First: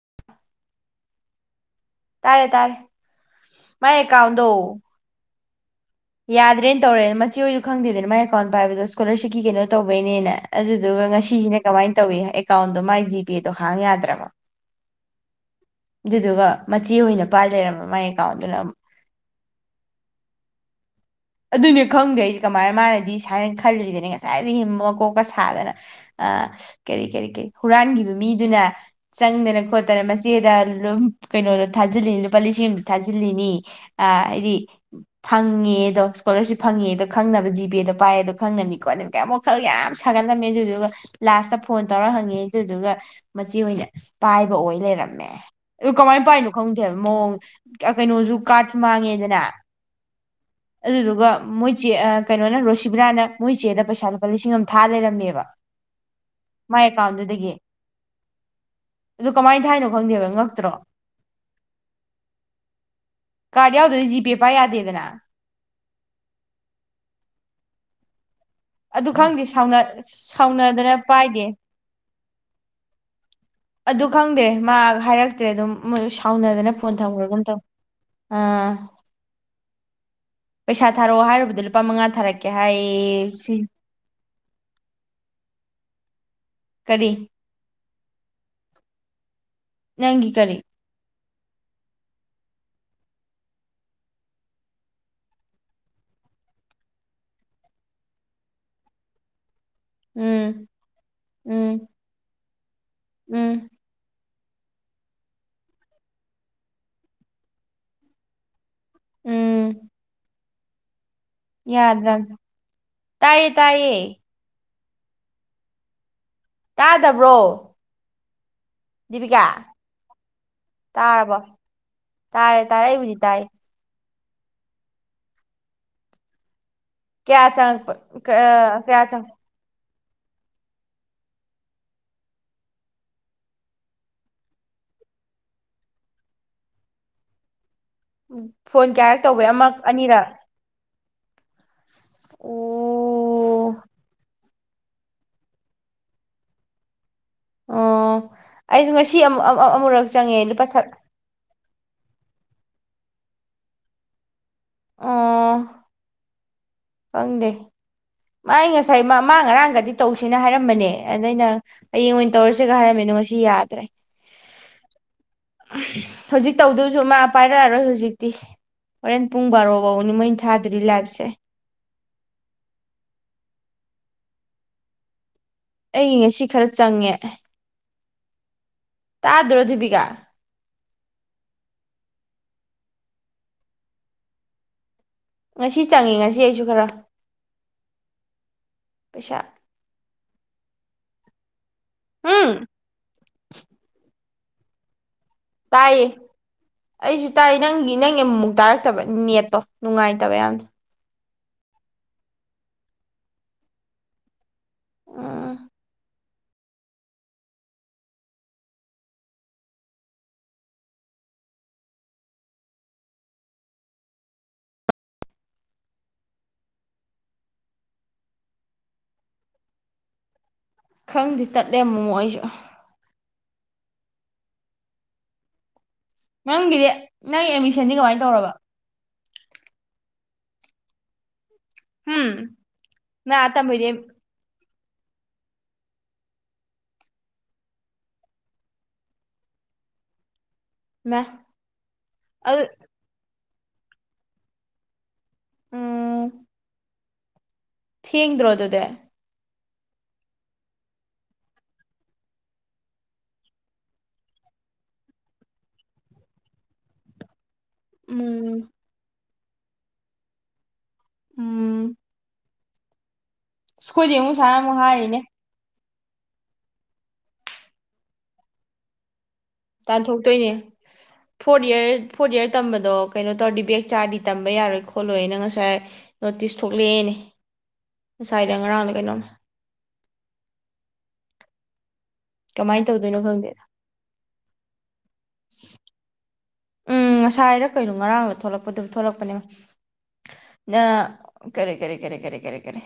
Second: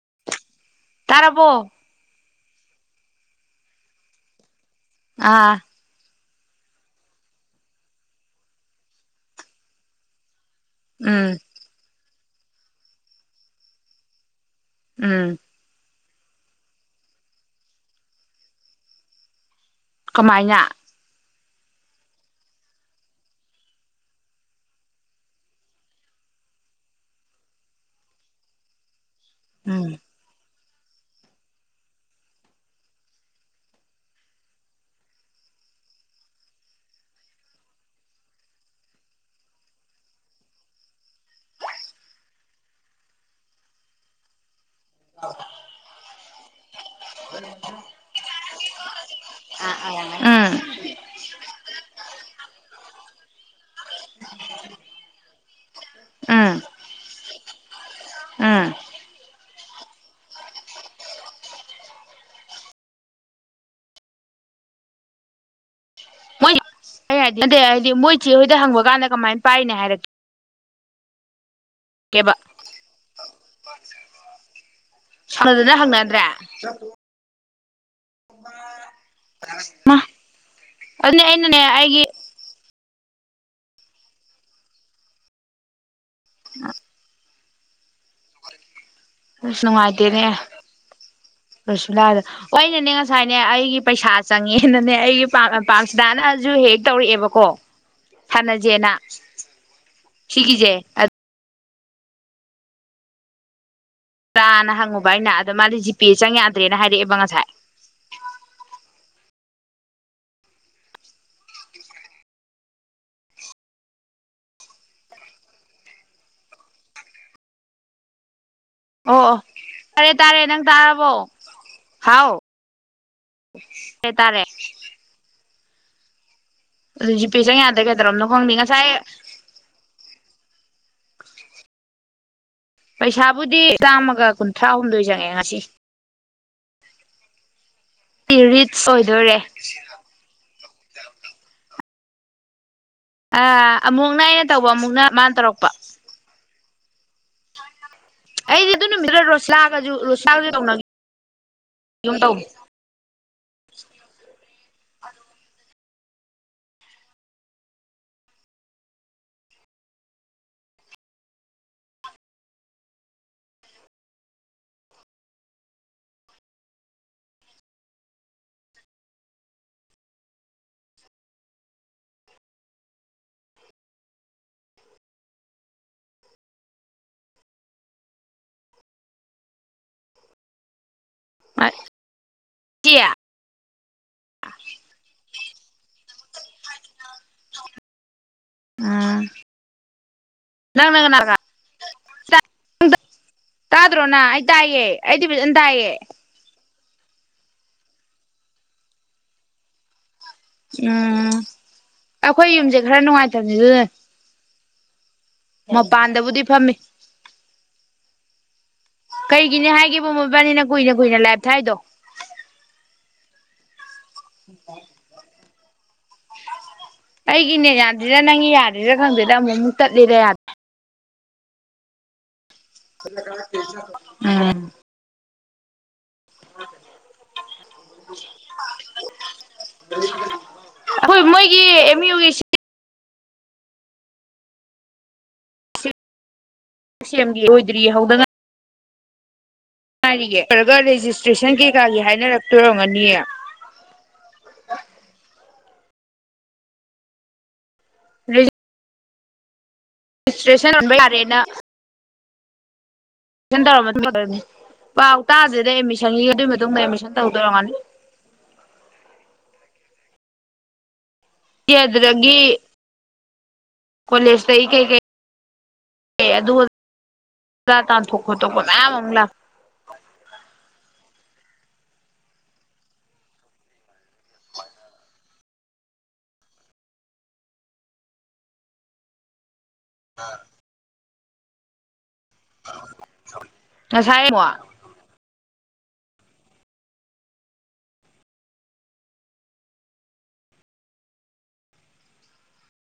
[inaudible] ꯇꯥꯔꯕꯣ ꯇꯥꯔꯦ ꯇꯥꯔꯦ ꯃꯥꯏ ꯑꯦꯀꯥꯎꯟꯗꯣ ꯑꯥ ꯌꯥꯗ꯭ꯔꯦꯅ ꯇꯧꯔꯦ ꯃꯆꯦ ꯑꯣꯏꯁꯨ ꯈꯪꯗꯦꯗꯅꯦ ꯃꯥꯏ ꯑꯦꯀꯥꯎꯟ ꯄꯥꯏꯕꯗꯣ ꯁ꯭ꯀꯣꯂꯔꯁꯤꯞꯀꯤ ꯀꯩꯅꯣ ꯇꯧꯕꯩꯅꯦꯅꯥ ꯑꯗꯨꯗꯨꯒ ꯎꯝ ꯉꯁꯤꯁꯤꯅ ꯀꯃꯥꯏꯅ ꯇꯧꯏꯤ ꯍꯥꯏ ꯑꯦꯀꯥꯎꯟꯗꯣ ꯃꯥꯏ ꯖꯤꯄꯦꯗꯣ ꯍꯥꯡ ꯌꯥꯗ꯭ꯔꯕ ꯎꯝ ꯑꯗꯨꯗꯨꯒ ꯃꯆꯦ ꯑꯣꯏꯅ ꯄꯥꯏ ꯂꯩꯔꯝꯝꯕ ꯃꯥꯏ ꯑꯦꯀꯥꯎꯟꯗꯨꯅ ꯑꯝ ꯀꯃꯥꯏꯅ ꯑꯗꯨꯅꯦ ꯈꯪꯗꯦ ꯍꯥꯏꯁꯦ ꯀꯃꯥꯏꯅ ꯃꯥꯅꯗꯤ ꯁꯥꯏꯅ ꯈꯜꯂꯤꯕꯅꯦ ꯉꯁꯥꯏꯗꯒꯤ ꯃꯀꯣꯛꯀ ꯁꯥꯗꯅ ꯑ ꯀꯔꯤ ꯀꯔꯤ ꯀꯔꯤ ꯍꯨꯔꯥꯟꯒꯤꯕ ꯃꯤꯗꯨꯅ ꯆꯪ ꯗꯅ ꯎꯝ ꯈꯣꯠꯇꯅ ꯃꯆꯦꯗ ꯑꯗꯨꯝ ꯀꯩꯅꯣꯗꯣ ꯊꯥꯖꯤꯜꯂꯤꯅꯤ ꯂꯨꯄꯥ ꯂꯤꯁꯤꯡ ꯑꯃ ꯊꯥꯖꯤꯜꯂꯤꯅꯤ ꯑ ꯍꯥꯏꯗꯤ ꯐꯪꯉꯦ ꯗꯣ ꯏꯁꯀꯣꯂꯔꯁꯤꯞ ꯐꯪꯉꯦꯗꯣ ꯈꯪꯅꯕ ꯖꯤꯄꯦꯗꯣ ꯄꯥꯏꯌꯦꯗꯣ ꯈꯪꯅꯕꯅꯤꯀꯣ ꯀꯌꯥꯝ ꯃꯨꯛ ꯋꯥꯈꯜ ꯌꯥꯝ ꯁꯥꯒꯠꯂꯝꯃꯦ ꯑꯗꯨꯗꯨꯒ ꯂꯥꯁꯇ ꯐꯣꯟ ꯇꯧꯔ ꯍꯪꯉꯦ ꯑꯗꯨꯗꯨꯒ ꯃꯆꯦ ꯑꯣꯏꯅ ꯄꯥꯏ ꯑꯣꯏ ꯂꯩꯔꯝꯃꯦ ꯑꯗꯨ ꯀꯃꯥꯏꯅ ꯄꯥꯏꯅꯣ ꯈꯪꯗꯦꯕ ꯃꯑꯣꯡ ꯑ ꯀꯩꯅꯣ ꯀꯥꯔꯗꯁꯨ ꯃꯥꯡꯉꯦꯗꯅ ꯎꯝ ꯑꯗꯨꯗꯨꯒ ꯃꯣꯏ ꯆꯦ ꯑ ꯀꯩꯅꯣꯅ ꯔꯣꯁꯤꯕꯤꯅꯥꯅ ꯃꯣꯏ ꯆꯦꯗ ꯄꯩꯁꯥ ꯂꯨꯄꯥ ꯂꯤꯁꯤꯡ ꯑꯃ ꯊꯥ ꯂꯩꯔꯝꯃꯦꯕ ꯎꯝ ꯃꯥꯏ ꯑꯦꯀꯥꯎꯟꯗꯨꯗꯒꯤ ꯎꯝ ꯑꯗꯨ ꯀꯃꯥꯏ ꯊꯥꯏꯅꯣ ꯈꯪꯗꯦꯕ ꯉꯛꯇ꯭ꯔꯣ ꯀꯥꯔꯗ ꯌꯥꯎꯗ꯭ꯔꯗꯤ ꯖꯤꯄꯦ ꯄꯥꯏ ꯌꯥꯗꯦꯗꯅ ꯃꯣꯏ ꯑꯩꯅ ꯍꯥꯢꯗꯤ ꯅꯠꯇꯦ ꯍꯥꯢꯔꯗꯤ ꯃꯣꯏ ꯆꯦ ꯍꯣꯏꯗ ꯍꯪꯕ ꯀꯥꯟꯗ ꯀꯃꯥꯏꯅ ꯄꯥꯏꯅꯦ ꯍꯥꯏꯔꯛꯀꯦ ꯈꯔ ꯄꯥꯏꯗꯦ ꯀꯦꯕ ꯑꯗꯨ ꯈꯪꯗꯦ ꯃꯥ ꯍꯥꯏꯔꯛꯇ꯭ꯔꯦ ꯑꯗꯨꯝ ꯁꯥꯎꯅꯗꯅ ꯃꯣꯏ ꯍꯪꯅꯗ꯭ꯔꯦ ꯁꯥꯎꯅꯗꯅ ꯐꯣꯟ ꯊꯝꯒ꯭ꯔꯒꯨꯝ ꯇꯧ ꯑꯥ [unintelligible] ꯄꯩꯁꯥ ꯊꯥꯔꯛꯑꯣ ꯑꯗꯨꯅꯦ ꯑꯩꯅꯅꯦ ꯍꯥꯏꯔꯨꯕꯗ ꯂꯨꯄꯥ ꯑꯩꯒꯤ ꯃꯉꯥ ꯊꯥꯔꯛꯀꯦ ꯍꯥꯏꯌꯦ ꯑꯦꯁꯤ ꯀꯔꯤ ꯑꯁ ꯅꯨꯡꯉꯥꯏꯇꯦꯅꯦ ꯅꯪꯒꯤ ꯀꯔꯤ ꯀꯁꯨꯂꯥꯗ ꯑꯩꯅꯅꯦ ꯉꯁꯥꯏꯅꯦ ꯑꯩꯒꯤ ꯄꯩꯁꯥ ꯆꯪꯉꯛꯑꯦꯅꯅꯦ ꯑꯩꯒꯤ ꯄꯥꯛ ꯄꯥꯛꯁꯤꯗꯥꯅꯁꯨ ꯍꯦꯛ ꯇꯧꯔꯛꯑꯦꯕꯀꯣ ꯁꯥꯟꯅꯁꯦꯅ ꯎꯝ ꯁꯤꯒꯤꯖꯦ ꯑ ꯎꯝ ꯎꯝ ꯇ꯭ꯔꯥꯅ ꯍꯪꯉꯨꯕ ꯑꯩꯅ ꯑꯗꯣ ꯃꯥꯗꯤ ꯖꯤꯄꯦ ꯆꯪ ꯌꯥꯗ꯭ꯔꯦꯅ ꯍꯥꯏꯔꯛꯑꯦꯕ ꯉꯁꯥꯏ ꯎꯝ ꯌꯥꯗ꯭ꯔꯝꯅꯦ ꯇꯥꯏꯌꯦ ꯇꯥꯏꯌꯦ ꯇꯥꯗꯕ꯭ꯔꯣ ꯑꯣ ꯑꯣ ꯗꯤꯕꯤꯀꯥ ꯇꯥꯔꯦ ꯇꯥꯔꯦ ꯅꯪ ꯇꯥꯔꯕꯣ ꯍꯥꯎ ꯇꯥꯔꯦ ꯇꯥꯔꯦ ꯑꯩꯕꯨꯗꯤ ꯇꯥꯏ ꯇꯥꯔꯦ ꯇꯥꯔꯦ ꯑꯗꯨ ꯖꯤꯄꯦ ꯀꯌꯥ ꯆꯪ ꯌꯥꯗ꯭ꯔꯦ ꯆꯪꯉꯛꯄ ꯀꯩꯗꯧꯔꯝꯅꯣ ꯈꯪꯗꯦ ꯀꯑ ꯉꯁꯥꯏ ꯀꯌꯥ ꯆꯪ ꯄꯩꯁꯥꯕꯨꯗꯤ ꯆꯥꯝꯃꯒ ꯀꯨꯟꯊ꯭ꯔꯥꯍꯨꯝꯗꯣꯏ ꯆꯪꯉꯦ ꯉꯁꯤ ꯐꯣꯟ ꯔꯤꯠꯁ ꯀꯌꯥꯔꯛ ꯑꯣꯏꯗꯣꯔꯦ ꯇꯧꯕꯩ ꯑꯃ ꯑꯅꯤꯔꯛ [unintelligible] ꯑꯣ ꯑꯥ ꯑꯃꯨꯛꯅ ꯑꯩꯅ ꯇꯧꯕ ꯑꯃꯨꯛꯅ ꯃꯥꯅ ꯇꯧꯔꯛꯄ ꯑꯣ ꯑꯩꯗꯤ ꯑꯗꯨ ꯑꯩꯁꯨ ꯉꯁꯤ ꯅꯨꯃꯤꯠꯇꯨꯗ ꯑꯃ ꯑꯃꯨꯔꯛ ꯆꯪꯉꯦ ꯂꯨꯄꯥ ꯁꯚꯦ ꯑꯗꯨꯨꯝ ꯇꯧꯕ ꯑꯣ ꯈꯪꯗꯦ ꯃꯥꯥꯏ ꯉꯁꯥꯏ ꯃꯥ ꯉꯔꯥꯡꯒꯗꯤ ꯇꯧꯁꯦꯅ ꯍꯥꯏꯔꯝꯕꯅꯦ ꯑꯗꯩ ꯑꯩꯅ ꯍꯌꯦꯡ ꯑꯣꯏꯅ ꯇꯧꯔꯁꯤꯒ ꯍꯥꯏꯔꯝꯃꯤꯗꯣ ꯉꯁꯤ ꯌꯥꯗ꯭ꯔꯦ ꯍꯧꯖꯤꯛ ꯇꯧꯗꯣꯁꯨ ꯃꯥ ꯄꯥꯏꯔꯛꯑꯔꯣꯏ ꯍꯧꯖꯤꯛꯇꯤ ꯍꯣꯔꯦꯟ ꯄꯨꯡ ꯕꯥꯔꯣꯐꯧꯅꯤ ꯃꯣꯏ ꯊꯥꯗꯧꯔꯤ ꯂꯥꯏꯕꯁꯦ ꯑꯩ ꯉꯁꯤ ꯈꯔ ꯆꯪꯉꯦ ꯇꯗ꯭ꯔꯣ ꯗꯤꯕꯤꯀꯥ [inaudible] ꯇꯤ [inaudible] ꯉꯁꯤ ꯆꯪꯉꯤ ꯉꯁꯤ ꯑꯩꯁꯨ ꯈꯔ [inaudible] ꯑꯥ ꯄꯩꯁꯥ ꯅꯪꯪꯪꯅ ꯀꯅꯥ [unintelligible] ꯎꯝ [unintelligible] ꯇꯥꯗ꯭ꯔꯣ ꯅ ꯇꯥꯌꯦ ꯑꯩꯗꯤ ꯐꯖꯟ ꯇꯥꯏꯌꯦ ꯑꯩꯁꯨ ꯇꯥꯏ ꯅꯪꯒꯤ ꯅꯪꯒꯤ ꯑꯃꯃꯨꯛ ꯇꯥꯔꯛꯇꯕ ꯅꯦꯠꯇꯣ ꯅꯨꯡꯉꯥꯏ ꯅꯥ ꯑꯩꯈꯣꯏ ꯌꯨꯝꯁꯦ ꯈꯔ ꯅꯨꯡꯉꯥꯏꯇꯕꯅꯤ ꯑꯗꯨꯅꯅꯦ [unintelligible] ꯃꯄꯥꯟꯗꯕꯨꯗꯤ ꯐꯝꯃꯤ ꯀꯩꯒꯤꯅꯤ ꯍꯥꯏꯒꯦꯕ ꯃꯣꯏꯕꯥꯅꯤꯅ ꯀꯨꯏꯅ ꯀꯨꯏꯅ ꯂꯥꯏꯞ ꯊꯥꯏꯗꯣ [inaudible] ꯑꯩꯒꯤ ꯅꯦꯠ ꯌꯥꯗ꯭ꯔꯤꯔꯥ ꯅꯪꯒꯤ ꯌꯥꯗ꯭ꯔꯤꯔꯥ ꯈꯪꯗꯦꯗ ꯑꯃꯨꯛ ꯑꯃꯨꯛ ꯇꯠꯂꯤꯗ ꯌꯥꯗ꯭ꯔꯦ ꯈꯪꯗꯤ ꯇꯠꯂꯦ ꯑꯃꯨꯃꯨ ꯑꯩꯁꯨ [inaudible] ꯎꯝ ꯅꯪꯒꯤꯗꯤ ꯅꯪ ꯑꯦꯃꯤꯁꯟꯗꯤ ꯀꯃꯥꯏ ꯇꯧꯔꯕ ꯑꯈꯣꯏ ꯃꯣꯏ ꯎꯝ ꯅ ꯑꯥ ꯇꯝꯃꯣꯏꯗꯤ ꯁꯤ ꯑꯦꯝꯒꯤ ꯂꯣꯏꯗ꯭ꯔꯤ ꯍꯧꯗ ꯉꯥꯏ ꯇꯥꯔꯤꯌꯦ ꯅꯇ꯭ꯔꯒ ꯃꯥ ꯔꯦꯖꯤꯁꯇ꯭ꯔꯦꯁꯟ ꯀꯩꯀꯥꯒꯤ ꯍꯥꯏꯅꯔꯛꯇꯣꯏ ꯑꯗꯨ ꯑꯣꯏꯔꯝꯒꯅꯤꯌꯦ ꯎꯝ ꯊꯦꯡꯗ꯭ꯔꯣ ꯑꯗꯨꯗꯤ [unintelligible] [unintelligible] ꯄꯥꯎ ꯇꯥꯗ꯭ꯔꯦꯗ ꯑꯦꯗꯃꯤꯁꯟꯒꯤꯒ ꯑꯗꯨꯒꯤ ꯃꯇꯨꯡꯗ ꯑꯦꯗꯃꯤꯁꯟ ꯇꯧꯗꯧ ꯑꯣꯏꯔꯝꯒꯅꯤ ꯎꯝ [unintelligible] ꯎꯝ ꯗ꯭ꯔꯒꯤ ꯑꯩꯈꯣꯏꯗꯤ ꯑꯃꯨꯛ ꯁꯥꯏꯅ ꯑꯃꯨꯛ ꯍꯥꯏꯔꯤꯅꯦ ꯑꯦ ꯑꯗꯨꯒ ꯇꯥꯟꯊꯣꯛ ꯈꯣꯇꯣꯛꯄ ꯃꯌꯥꯝ ꯑꯃꯨꯛ ꯂꯥꯛ ꯇꯥꯟꯊꯣꯛꯇꯣꯏꯅꯦ ꯐꯣꯔꯠ ꯌꯔ ꯐꯣꯔꯠ ꯌꯔ ꯇꯝꯕꯗꯣ ꯀꯩꯅꯣ ꯇꯧꯔꯗꯤ ꯕꯦꯛ ꯆꯥꯔꯗꯤ ꯇꯝꯕ ꯌꯥꯔꯣꯏ ꯈꯣꯠꯂꯣꯏꯅ ꯉꯁꯥꯏ ꯅꯣꯇꯤꯁ ꯊꯣꯛꯂꯛꯑꯦꯅꯦ ꯉꯁꯥꯏꯗ ꯉꯔꯥꯡꯂ ꯀꯩꯅꯣꯝꯃ [inaudible] ꯀꯃꯥꯏꯅ ꯇꯧꯗꯣꯏꯅꯣ ꯈꯪꯗꯦ ꯉꯁꯥꯏ ꯑꯃꯨꯛ ꯎꯝ ꯉꯁꯥꯏꯔ ꯀꯩꯅꯣ ꯉꯔꯥꯡꯂ ꯊꯣꯛꯂꯛꯄꯗꯨ ꯊꯣꯛꯂꯛꯄꯅꯦ ꯅ ꯀꯔꯤ ꯀꯔꯤ ꯀꯔꯤ ꯀꯔꯤ ꯀꯔꯤ ꯀꯔꯤ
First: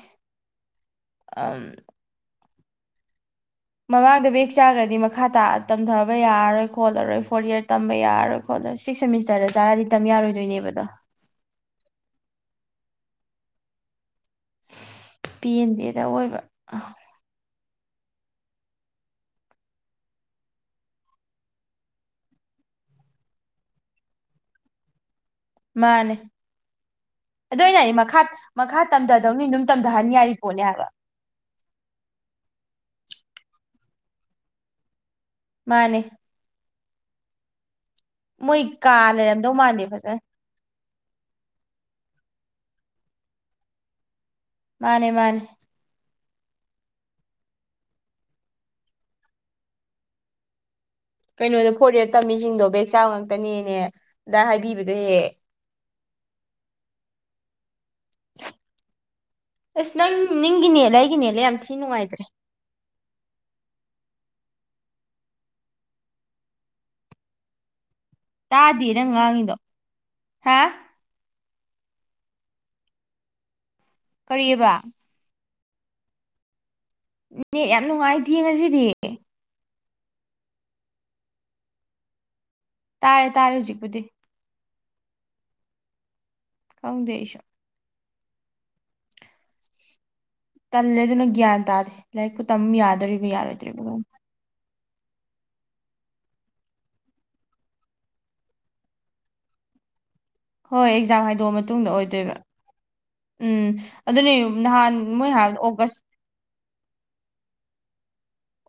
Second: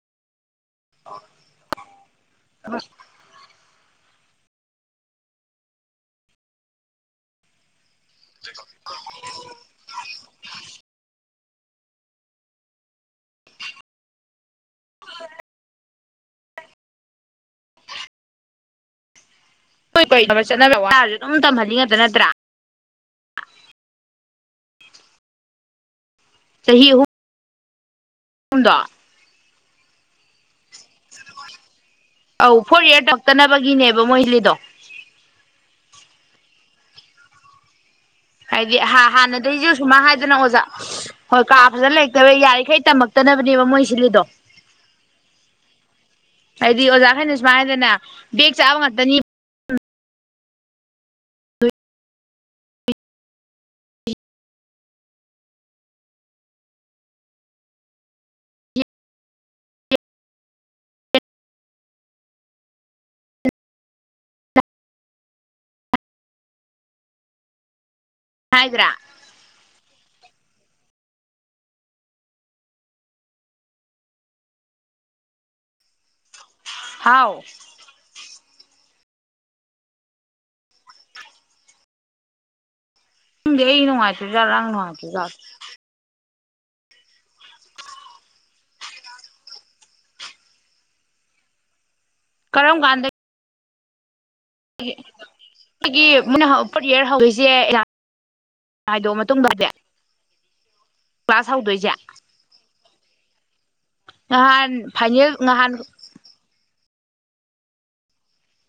ꯑꯝ ꯃꯃꯥꯡꯗ ꯕꯦꯛ ꯆꯥꯈ꯭ꯔꯗꯤ ꯃꯈꯥ ꯇꯥ ꯇꯝꯊꯕ ꯌꯥꯔꯔꯣꯏ ꯈꯣꯜꯂꯔꯣꯏ ꯐꯣꯔꯠ ꯌꯔ ꯇꯝ ꯇꯝꯕ ꯌꯥꯔꯣꯏ ꯈꯣꯠꯂꯣꯢ ꯁꯤꯛꯁ ꯁꯦꯃꯤꯁꯇꯔꯗ ꯆꯥꯔꯗꯤ ꯇꯝꯕ ꯌꯥꯔꯣꯏꯗꯣꯏꯅꯦꯕ ꯑꯗꯣ ꯄꯦꯟꯗꯦ ꯇ ꯑꯣꯏꯕ [unintelligible] ꯑꯗꯨꯝ ꯇꯝꯍꯜꯂꯤ ꯉꯥꯛꯇ ꯅꯠꯇ꯭ꯔ ꯃꯥꯅꯦ ꯆꯍꯤ ꯑꯍꯨꯝ ꯑꯗꯨ ꯑꯩꯅ ꯍꯥꯏꯗꯤ ꯃꯛ ꯃꯈꯥ ꯃꯈꯥ ꯇꯝꯊꯗꯧꯅꯤ ꯗꯨꯝ ꯇꯝꯊꯍꯟ ꯌꯥꯔꯤꯄꯣꯠꯅꯤ ꯍꯥꯏꯕ ꯑꯧ ꯐꯣꯔꯠ ꯌꯥꯔ ꯇꯛꯇꯅꯕꯒꯤꯅꯦꯕ ꯃꯣꯏ ꯏꯂꯤꯗꯣ ꯃꯥꯅꯦ ꯃꯣꯏ ꯍꯥꯏꯗꯤ ꯀꯥ ꯍ ꯂꯩꯔꯝꯗꯧ ꯍꯥꯟꯅꯗꯩꯁꯨ ꯃꯥꯟꯗꯦ ꯁꯨꯃꯥ ꯐꯖꯅ ꯍꯥꯏꯗꯅ ꯑꯣꯖꯥ ꯍꯣꯏ ꯀꯥ ꯐꯖꯟ ꯂꯩ ꯌꯥꯔꯤꯈꯩ ꯇꯝꯃꯛꯇꯅꯕꯅꯦꯕ ꯃꯣꯏ ꯁꯤꯜꯂꯤꯗꯣ ꯃꯥꯅꯦ ꯃꯥꯅꯦ ꯍꯥꯏꯗꯤ ꯑꯣꯖꯥꯈꯩꯅ ꯁꯨꯃꯥꯏꯅ ꯍꯥꯏꯗꯅ ꯕꯦꯛ ꯆꯥꯕ ꯉꯥꯛꯇꯅꯤ ꯀꯩꯅꯣꯗ ꯐꯣꯔꯠ ꯇꯝꯃꯤꯁꯤꯡꯗꯣ ꯕꯦꯛ ꯆꯥꯕ ꯉꯥꯛꯇꯅꯦꯅꯦ ꯗꯥꯏ ꯍꯥꯏꯕꯤꯕꯗꯣ ꯍꯦꯛ ꯍꯦꯛ ꯑꯁ ꯅꯪ ꯅꯤꯡꯒꯤ ꯅꯦꯠꯂ ꯑꯩꯒꯤ ꯅꯦꯠꯂ ꯌꯥꯝ ꯊꯤ ꯅꯨꯡꯉꯥꯏꯇ꯭ꯔꯦ ꯍꯥꯏꯗ꯭ꯔꯥ ꯇꯥꯗꯤꯌꯦ ꯅꯪ ꯉꯥꯡꯉꯤꯗꯣ ꯍꯥ ꯀꯔꯤꯑꯕ ꯍꯥꯎ ꯅꯦꯠ ꯌꯥꯝ ꯅꯨꯡꯉꯥꯏ ꯌꯦꯡꯉꯁꯤꯗꯤ ꯇꯥꯔꯦ ꯇꯥꯔꯦ ꯈꯪꯗꯦ ꯑꯩꯒꯤ ꯍꯧꯖꯤꯛꯄꯨꯗꯤ ꯅꯨꯡꯉꯥꯏꯇ꯭ꯔꯤꯖꯥꯠꯂ [unintelligible] [inaudible] ꯈꯪꯗꯦ ꯑꯩꯁꯨ ꯇꯜꯂꯦ ꯑꯗꯨꯅ ꯒ꯭ꯌꯥꯟ ꯇꯥꯗꯦ ꯂꯥꯏꯔꯤꯛꯄꯨ ꯇꯝ ꯌꯥꯗꯧꯔꯤꯕꯥ ꯌꯥꯔꯣꯏ ꯀꯩꯕꯨꯅꯣ ꯁꯤꯒꯤ ꯃꯣꯏꯅ ꯐꯣ꯭ꯔꯠꯌꯔ ꯍꯧꯗꯣꯢꯁꯦ ꯑꯦꯛꯖꯥꯝ ꯍꯥꯏꯗꯣꯛꯑ ꯃꯇꯨꯡꯗ ꯍꯣꯏ ꯑꯦꯛꯖꯥꯝ ꯍꯥꯏꯗꯣꯛꯑ ꯃꯇꯨꯡꯗ ꯑꯣꯏꯗꯣꯏꯕ ꯎꯝ ꯑꯗꯨꯅꯦ ꯅꯍꯥꯟ ꯃꯣꯏ ꯐꯥꯏꯅꯦꯜ ꯍꯥꯢꯗꯣ ꯅꯍꯥꯟ ꯑꯣꯒꯁ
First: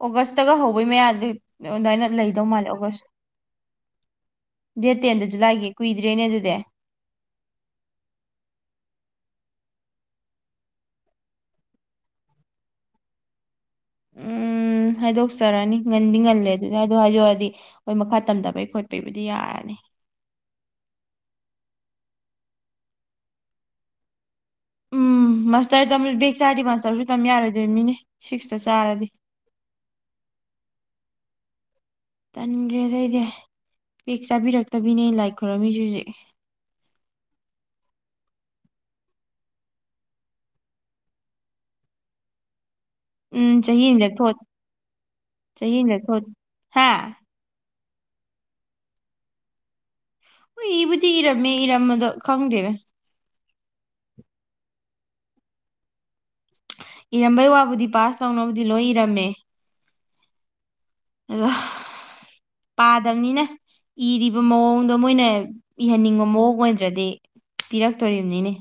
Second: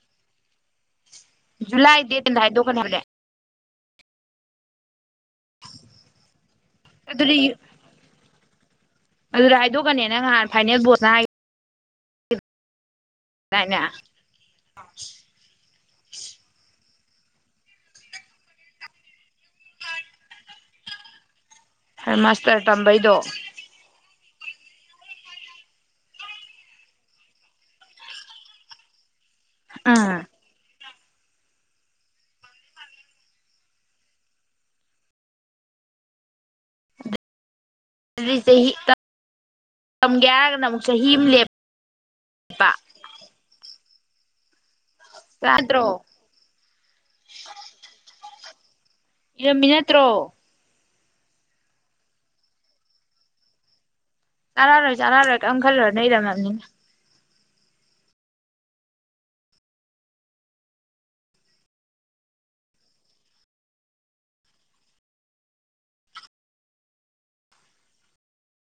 ꯑꯣꯒꯁꯇꯒ ꯍꯧꯕꯩ ꯃꯌꯥꯅꯤ ꯖꯨꯂꯥꯏ ꯑꯗꯨꯃꯥꯏꯅ ꯗꯦꯠ ꯇꯦꯟꯗ ꯂꯩꯗꯧ ꯃꯥꯜꯂꯦ ꯍꯥꯏꯗꯣꯛꯀꯅꯤ ꯍꯥꯏꯕꯅꯦ ꯑꯣꯒꯁ ꯗꯦꯠ ꯇꯦꯟꯗ ꯖꯨꯂꯥꯏꯒꯤ ꯀꯨꯏꯗ꯭ꯔꯦꯅꯦ ꯑꯗꯨꯗꯤ ꯑꯗꯨꯗꯤ ꯑꯗꯨꯗ ꯍꯥꯏꯗꯣꯛꯀꯅꯦ ꯉꯥꯍꯥꯟ ꯐꯥꯏꯅꯦꯜ ꯕꯣꯔꯠꯅ ꯍꯥꯏ ꯍꯥꯏꯗꯥꯏꯅꯦ ꯎꯝ ꯍꯥꯏꯗꯣꯛꯆꯔꯅꯤ ꯉꯟꯗꯤ ꯉꯜꯂꯦ ꯑꯗꯨꯗꯤ ꯑꯗꯨ ꯍꯥꯏꯗꯣ ꯍꯥꯏꯗꯣꯛꯑꯗꯤ ꯍꯣꯏ ꯃꯈꯥ ꯇꯝꯊꯕꯩ ꯈꯣꯠꯄꯩꯕꯨꯗꯤ ꯌꯥꯔꯅꯤ ꯍꯔ ꯃꯥꯁꯇꯔ ꯇꯝꯕꯩꯗꯣ ꯎꯝ ꯃꯥꯁꯇꯔ ꯇꯝꯕꯗ ꯕꯦꯛ ꯆꯥꯔꯗꯤ ꯃꯥꯁꯇꯔꯁꯨ ꯇꯝ ꯌꯥꯔꯣꯏꯗꯣꯏ ꯃꯤꯅꯦ ꯁꯤꯛꯁꯇ ꯆꯥꯔꯗꯤ ꯑꯥ ꯇꯟꯈ꯭ꯔꯦꯗ ꯑꯩꯗꯤ ꯕꯦꯛ ꯆꯥꯕꯤꯔꯛꯇꯕꯤꯅꯦ ꯑꯩꯅ ꯂꯥꯏ ꯈꯣꯏꯔꯝꯃꯤꯁꯤ ꯍꯧꯖꯤꯛ ꯑꯗꯨꯗꯤ ꯆꯍꯤ ꯇꯝꯒꯦ ꯍꯥꯏꯔꯒꯅ ꯑꯃꯨꯛ ꯆꯍꯤ ꯑꯃ ꯂꯦꯞꯄ ꯊꯣꯠ ꯆꯍꯤꯅ ꯆꯥꯗ꯭ꯔꯣ ꯊꯣꯠ ꯍꯥ ꯏꯔꯝꯃꯤ ꯅꯠꯇ꯭ꯔꯣ ꯍꯣꯢ ꯏꯕꯨꯗꯤ ꯏꯔꯝꯃꯦ ꯏꯔꯝꯕꯗꯣ ꯈꯪꯗꯦꯅꯦ ꯆꯥꯔꯛꯑꯔꯣꯏ ꯆꯥꯔꯛꯑꯔꯣꯢ ꯀꯦꯝ ꯈꯜꯂꯨꯔꯥꯂꯨ ꯢꯔꯝꯃꯥꯕꯅꯤꯅ ꯏꯔꯝꯕꯩ ꯋꯥꯕꯨꯗꯤ ꯄꯥꯁ ꯇꯧꯅꯕꯗꯤ ꯂꯣꯏ ꯏꯔꯝꯃꯦ ꯑꯗꯣ ꯄꯥꯗꯕꯅꯤꯅ ꯏꯔꯤꯕ ꯃꯑꯣꯡꯗꯣ ꯃꯣꯏꯅ ꯏꯍꯟꯅꯤꯡꯕ ꯃꯑꯣꯡ ꯑꯣꯏꯗ꯭ꯔꯗꯤ ꯄꯤꯔꯛꯇꯣꯔꯤꯕꯅꯤꯅꯦ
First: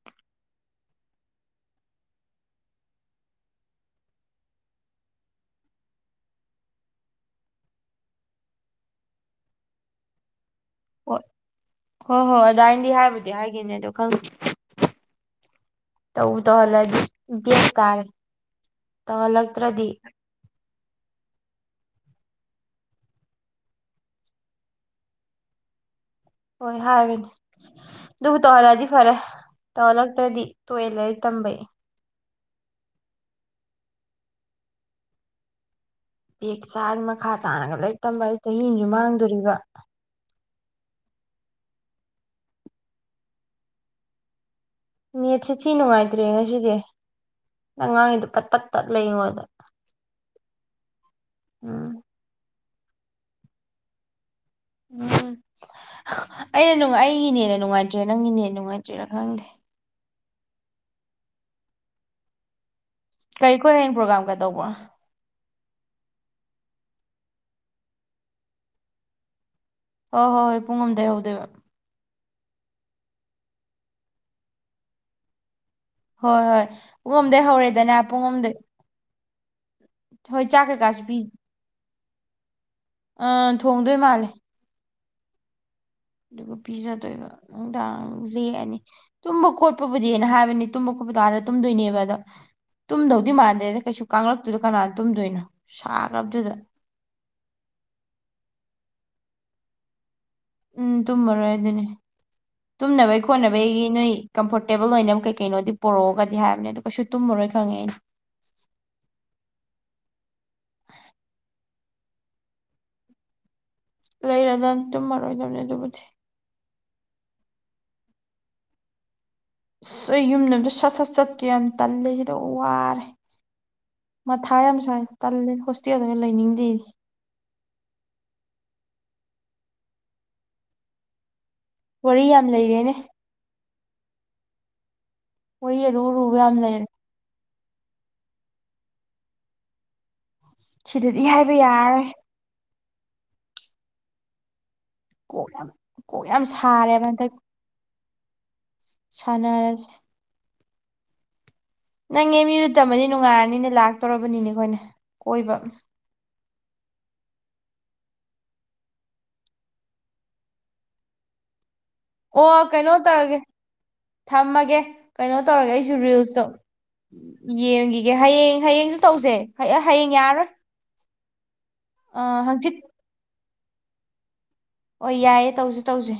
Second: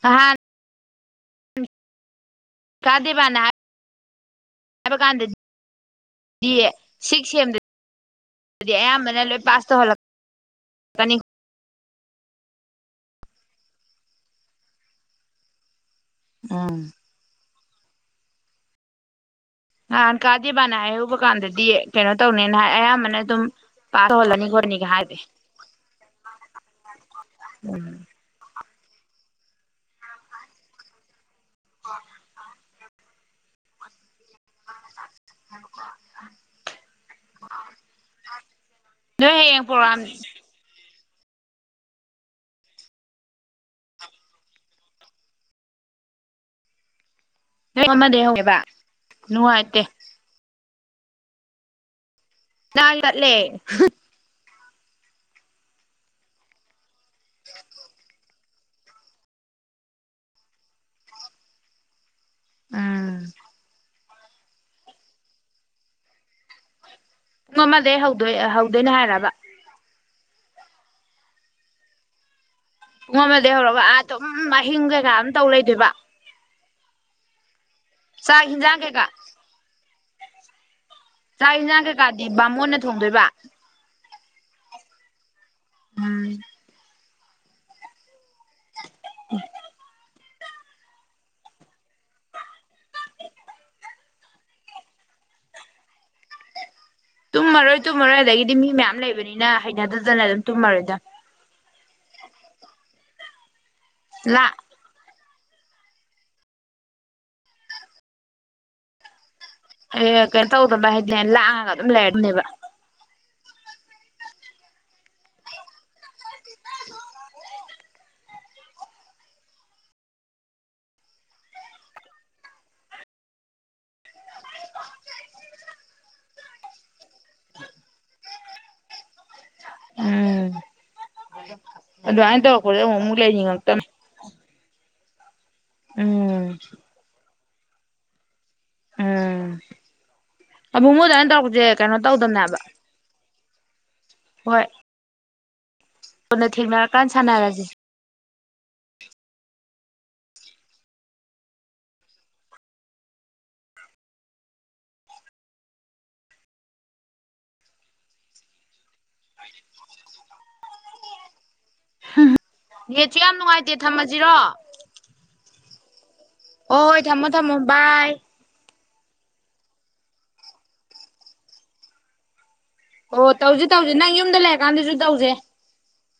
ꯉꯥꯍꯟ ꯥꯀꯥ ꯗꯦꯕꯥꯟꯅ ꯍꯥꯏꯕ ꯀꯥꯟꯗꯗꯤ ꯁꯤꯛꯁ ꯁꯦꯝꯗꯗꯤ ꯑꯌꯥꯝꯕꯅ ꯂꯣꯏ ꯄꯥꯁ ꯇꯧꯍꯜꯂꯛ ꯑꯣꯠ ꯍꯣꯢ ꯍꯣꯢ ꯑꯗꯥꯏꯅꯗꯤ ꯍꯥꯏꯕꯨꯗꯤ ꯍꯥꯏꯒꯤꯕꯅꯦ ꯑꯗꯣ ꯈꯪ ꯇꯧꯕꯨ ꯎꯝ ꯍꯧꯍꯜꯂꯛꯑꯗꯤ ꯕꯦꯛ ꯇꯥꯔꯦ ꯇꯧꯍꯜꯂꯛ ꯉꯥꯍꯥꯟ ꯀꯥ ꯗꯤꯞ ꯏꯕꯥꯥꯟꯅ ꯍꯥꯏꯍꯧꯕ ꯀꯥꯟꯗꯗꯤ ꯀꯩꯅꯣ ꯇꯧꯅꯤꯅ ꯍꯥꯏ ꯑꯌꯥꯝꯕꯅ ꯑꯗꯨꯝ ꯄꯥꯁ ꯇꯧꯍꯜꯂꯅꯤ ꯈꯣꯠꯅꯤꯒ ꯍꯥꯏꯕꯅꯦ ꯍꯣꯏ ꯍꯥꯏꯕꯅꯦ ꯑꯗꯨꯕꯨ ꯇꯧꯍꯜꯂꯛꯑꯗꯤ ꯐꯔꯦ ꯇꯧꯍꯜꯂꯛꯇ꯭ꯔꯥꯗꯤ ꯇꯣꯛꯑꯦ ꯂꯥꯢꯔꯤꯛ ꯇꯝꯕꯩ ꯑꯍꯦꯎ ꯕꯦꯛ ꯆꯥꯔ ꯃꯈꯥ ꯇꯥꯅꯒ ꯂꯣꯢ ꯇꯝꯅꯩ ꯅꯣꯏ ꯍꯌꯦꯡ ꯄ꯭ꯔꯣꯒ꯭ꯔꯥꯝ ꯅꯦꯠꯁꯦ ꯊꯤ ꯅꯨꯡꯉꯥꯏꯇ꯭ꯔꯦꯠ ꯍ ꯁꯤꯗꯤ ꯑꯃꯗꯩ ꯍꯧꯅꯦꯕ ꯑꯩꯉꯣꯟꯗ ꯅꯨꯉꯥꯢꯇꯦ ꯎꯝ [unintelligible] ꯎꯝ ꯑꯩꯅ ꯑꯩꯒꯤ ꯅꯦꯠꯅ ꯅꯨꯡꯉꯥꯏꯇ꯭ꯔꯦ ꯅꯪꯒꯤ ꯅꯦꯠꯅ ꯅꯨꯡꯉꯥꯏꯇ꯭ꯔꯤꯔ ꯈꯪꯗꯦ ꯎꯝ ꯀꯗꯧꯕ ꯄꯨꯡ ꯑꯃꯗꯒꯤ ꯍꯧꯗꯣꯏ ꯍꯧꯗꯣꯏꯅꯦ ꯍꯥꯏꯔꯕ ꯍꯣꯏ ꯍꯣꯏ ꯍꯣꯏ ꯄꯨꯡ ꯑꯝꯗꯥꯏ ꯍꯧꯗꯣꯏꯕ ꯄꯨꯡ ꯑꯃꯗꯤ ꯍꯧꯔꯛꯒ ꯑꯥ ꯑꯗꯨꯝ ꯑꯍꯤꯡ ꯀꯩꯀꯥ ꯇꯧ ꯂꯩꯗꯣꯏꯕ ꯍꯣꯏ ꯍꯣꯏ [unintelligible] ꯒꯣꯝꯗꯩ ꯍꯧꯔꯦ ꯆꯥꯛ ꯌꯦꯟꯁꯥꯡ ꯀꯩꯀꯥ ꯍꯣꯏ ꯆꯥꯛ ꯀꯩꯀꯥꯁꯨ ꯄꯤ ꯆꯥꯛ ꯌꯦꯟꯁꯥꯡ ꯀꯩꯀꯥꯗꯤ ꯕꯥꯃꯣꯟꯅ ꯊꯣꯡꯗꯣꯏꯕ ꯑꯥ ꯊꯣꯡꯗꯣꯏ ꯃꯥꯜꯂꯦ ꯎꯝ ꯑꯗꯨꯒ ꯄꯤꯖꯗꯣꯏꯕ ꯅꯨꯡꯗꯥꯡ ꯂꯦꯛꯑꯅꯤ ꯇꯨꯝꯃ ꯀꯣꯠꯄꯕꯨꯗꯤ ꯑꯩꯅ ꯍꯥꯏ ꯍꯥꯏꯕꯅꯤ ꯇꯨꯝꯕ ꯈꯣꯠꯄ ꯑꯥꯗ ꯇꯨꯝꯗꯣꯏꯅꯦꯕ ꯑꯗ ꯇꯨꯝꯗꯧꯗꯤ ꯃꯥꯟꯗ꯭ꯔꯦꯗ ꯀꯩꯁꯨ ꯀꯥꯡꯂꯛꯇꯨꯗ ꯀꯅꯥꯅ ꯇꯨꯝꯗꯣꯏꯅꯣ ꯁꯥꯈ꯭ꯔꯕꯗꯨꯗ ꯇꯨꯝꯃꯔꯣꯏ ꯇꯨꯝꯃꯔꯣꯏ ꯑꯗꯒꯤꯗꯤ ꯃꯤ ꯃꯌꯥꯝ ꯂꯩꯕꯅꯤꯅ ꯍꯩꯅꯗꯗꯅ ꯑꯗꯨꯝ ꯎꯝ ꯇꯨꯝꯃꯔꯣꯏꯗ ꯇꯨꯝꯔꯣꯢ ꯑꯗꯨꯅꯤ ꯇꯨꯝꯅꯕꯩ ꯈꯣꯠꯅꯕꯩꯒꯤ ꯅꯣꯏ ꯂꯥꯛ ꯀꯝꯐꯣꯔꯇꯦꯕꯜ ꯑꯣꯏꯅꯕ ꯀꯩ ꯀꯩꯅꯣꯗꯤ ꯄꯨꯔꯛꯑꯣꯒꯗꯤ ꯍꯥꯏꯕꯅꯦ ꯑꯗꯨ ꯀꯩꯁꯨ ꯇꯨꯝꯃꯔꯣꯏ ꯈꯪꯉꯦ ꯑꯩꯅ ꯑꯦ ꯀꯩꯅꯣ ꯇꯧꯗꯕ ꯍꯥꯏꯗꯤꯅꯦ ꯂꯥꯡꯑꯒ ꯑꯗꯨꯝ ꯂꯩꯔꯗꯕꯅꯦꯕ ꯂꯩꯔꯗꯝ ꯇꯨꯝꯃꯔꯣꯏꯗꯕꯅꯦ ꯑꯗꯨꯕꯨꯗꯤ ꯑꯁ ꯑꯩ ꯌꯨꯝꯗ ꯑꯝꯇ ꯁꯠ ꯁꯠ ꯆꯠꯀꯦ ꯌꯥꯝ ꯇꯜꯂꯦ ꯁꯤꯗ ꯋꯥꯔꯦ ꯃꯊꯥ ꯌꯥꯝ ꯁꯥꯏ ꯇꯜꯂꯦ ꯍꯣꯁꯇꯦꯜꯗꯒ ꯂꯩꯅꯤꯡꯗꯦ ꯎꯝ ꯋꯥꯔꯤ ꯑꯗꯨꯃꯥꯢ ꯌꯥꯝ ꯇꯧꯔꯛꯄꯗꯨꯗ ꯂꯩꯔꯦꯅꯦ ꯑꯃꯨꯛ ꯂꯩꯅꯤꯉꯛꯇꯝꯅꯤ [inaudible] ꯋꯥꯔꯤ ꯑꯔꯨ ꯑꯔꯨꯕ ꯌꯥꯝ ꯂꯩꯔꯦ ꯑꯥꯥ ꯑꯗꯨ ꯃꯣꯏ ꯁꯤꯗꯗꯤ ꯑꯗꯨꯃꯥꯏꯅ ꯍꯥꯏꯕ ꯇꯧꯔꯛꯄꯁꯦ ꯀꯩꯅꯣ ꯌꯥꯔꯔꯣꯏ ꯇꯧꯗꯝꯅꯤ ꯍꯥꯢꯕ ꯍꯣꯏ ꯀꯣꯠ ꯀꯣꯅ ꯊꯦꯡꯅꯔꯀꯥꯟꯗ ꯁꯥꯟꯅꯔꯁꯦ ꯁꯅꯔꯖ ꯅꯪꯅꯦ ꯑꯦꯝ ꯌꯨꯗ ꯇꯝꯃꯅꯤ ꯅꯨꯡꯉꯥꯏꯔꯅꯤꯅꯦ ꯂꯥꯛꯇꯧꯔꯕꯅꯤꯅꯦ ꯑꯩꯈꯣꯏꯅ ꯀꯣꯏꯕ [unintelligible] ꯑꯣ ꯀꯩꯅꯣ ꯅꯦꯠꯁꯨ ꯌꯥꯝ ꯇꯧꯔꯒꯦ ꯅꯨꯡꯉꯥꯏꯇꯦ ꯊꯝꯃꯁꯤꯔꯣ ꯊꯝꯃꯒꯦ ꯀꯩꯅꯣ ꯇꯧꯔꯒꯦ ꯑꯩ [unintelligible] ꯆꯧ ꯍꯣꯏ ꯍꯣꯏ ꯊꯝꯃꯣ ꯊꯝꯃꯣ ꯕꯥꯏ ꯌꯦꯡꯒꯤꯒꯦ ꯍꯌꯦꯡ ꯍꯌꯦꯡꯁꯨ ꯇꯧꯁꯦ ꯍ ꯍꯌꯦꯡ ꯌꯥꯔꯔꯣꯏ ꯑ ꯍꯪꯆꯤꯠ ꯑꯣ ꯇꯧꯁꯤ ꯇꯧꯁꯤ ꯅꯪ ꯌꯨꯝꯗ ꯂꯩ ꯒꯥꯟꯗꯁꯨꯨ ꯍꯣꯏ ꯇꯧꯁꯦ ꯌꯥꯏꯌꯦ ꯇꯧꯁꯦ ꯇꯧꯁꯦ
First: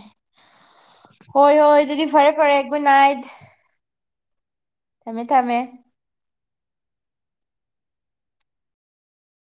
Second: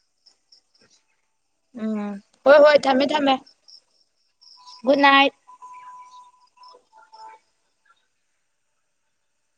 ꯍꯣꯏ ꯍꯣꯏ ꯑꯗꯨꯗꯤ ꯎꯝ ꯐꯔꯦ ꯍꯣꯏ ꯐꯔꯦ ꯍꯣꯏ ꯒꯨꯗ ꯊꯝꯃꯦ ꯅꯥꯏꯠ ꯊꯝꯃꯦ ꯒꯨꯗ ꯊꯝꯃꯦ ꯅꯥꯏꯠ ꯊꯝꯃꯦ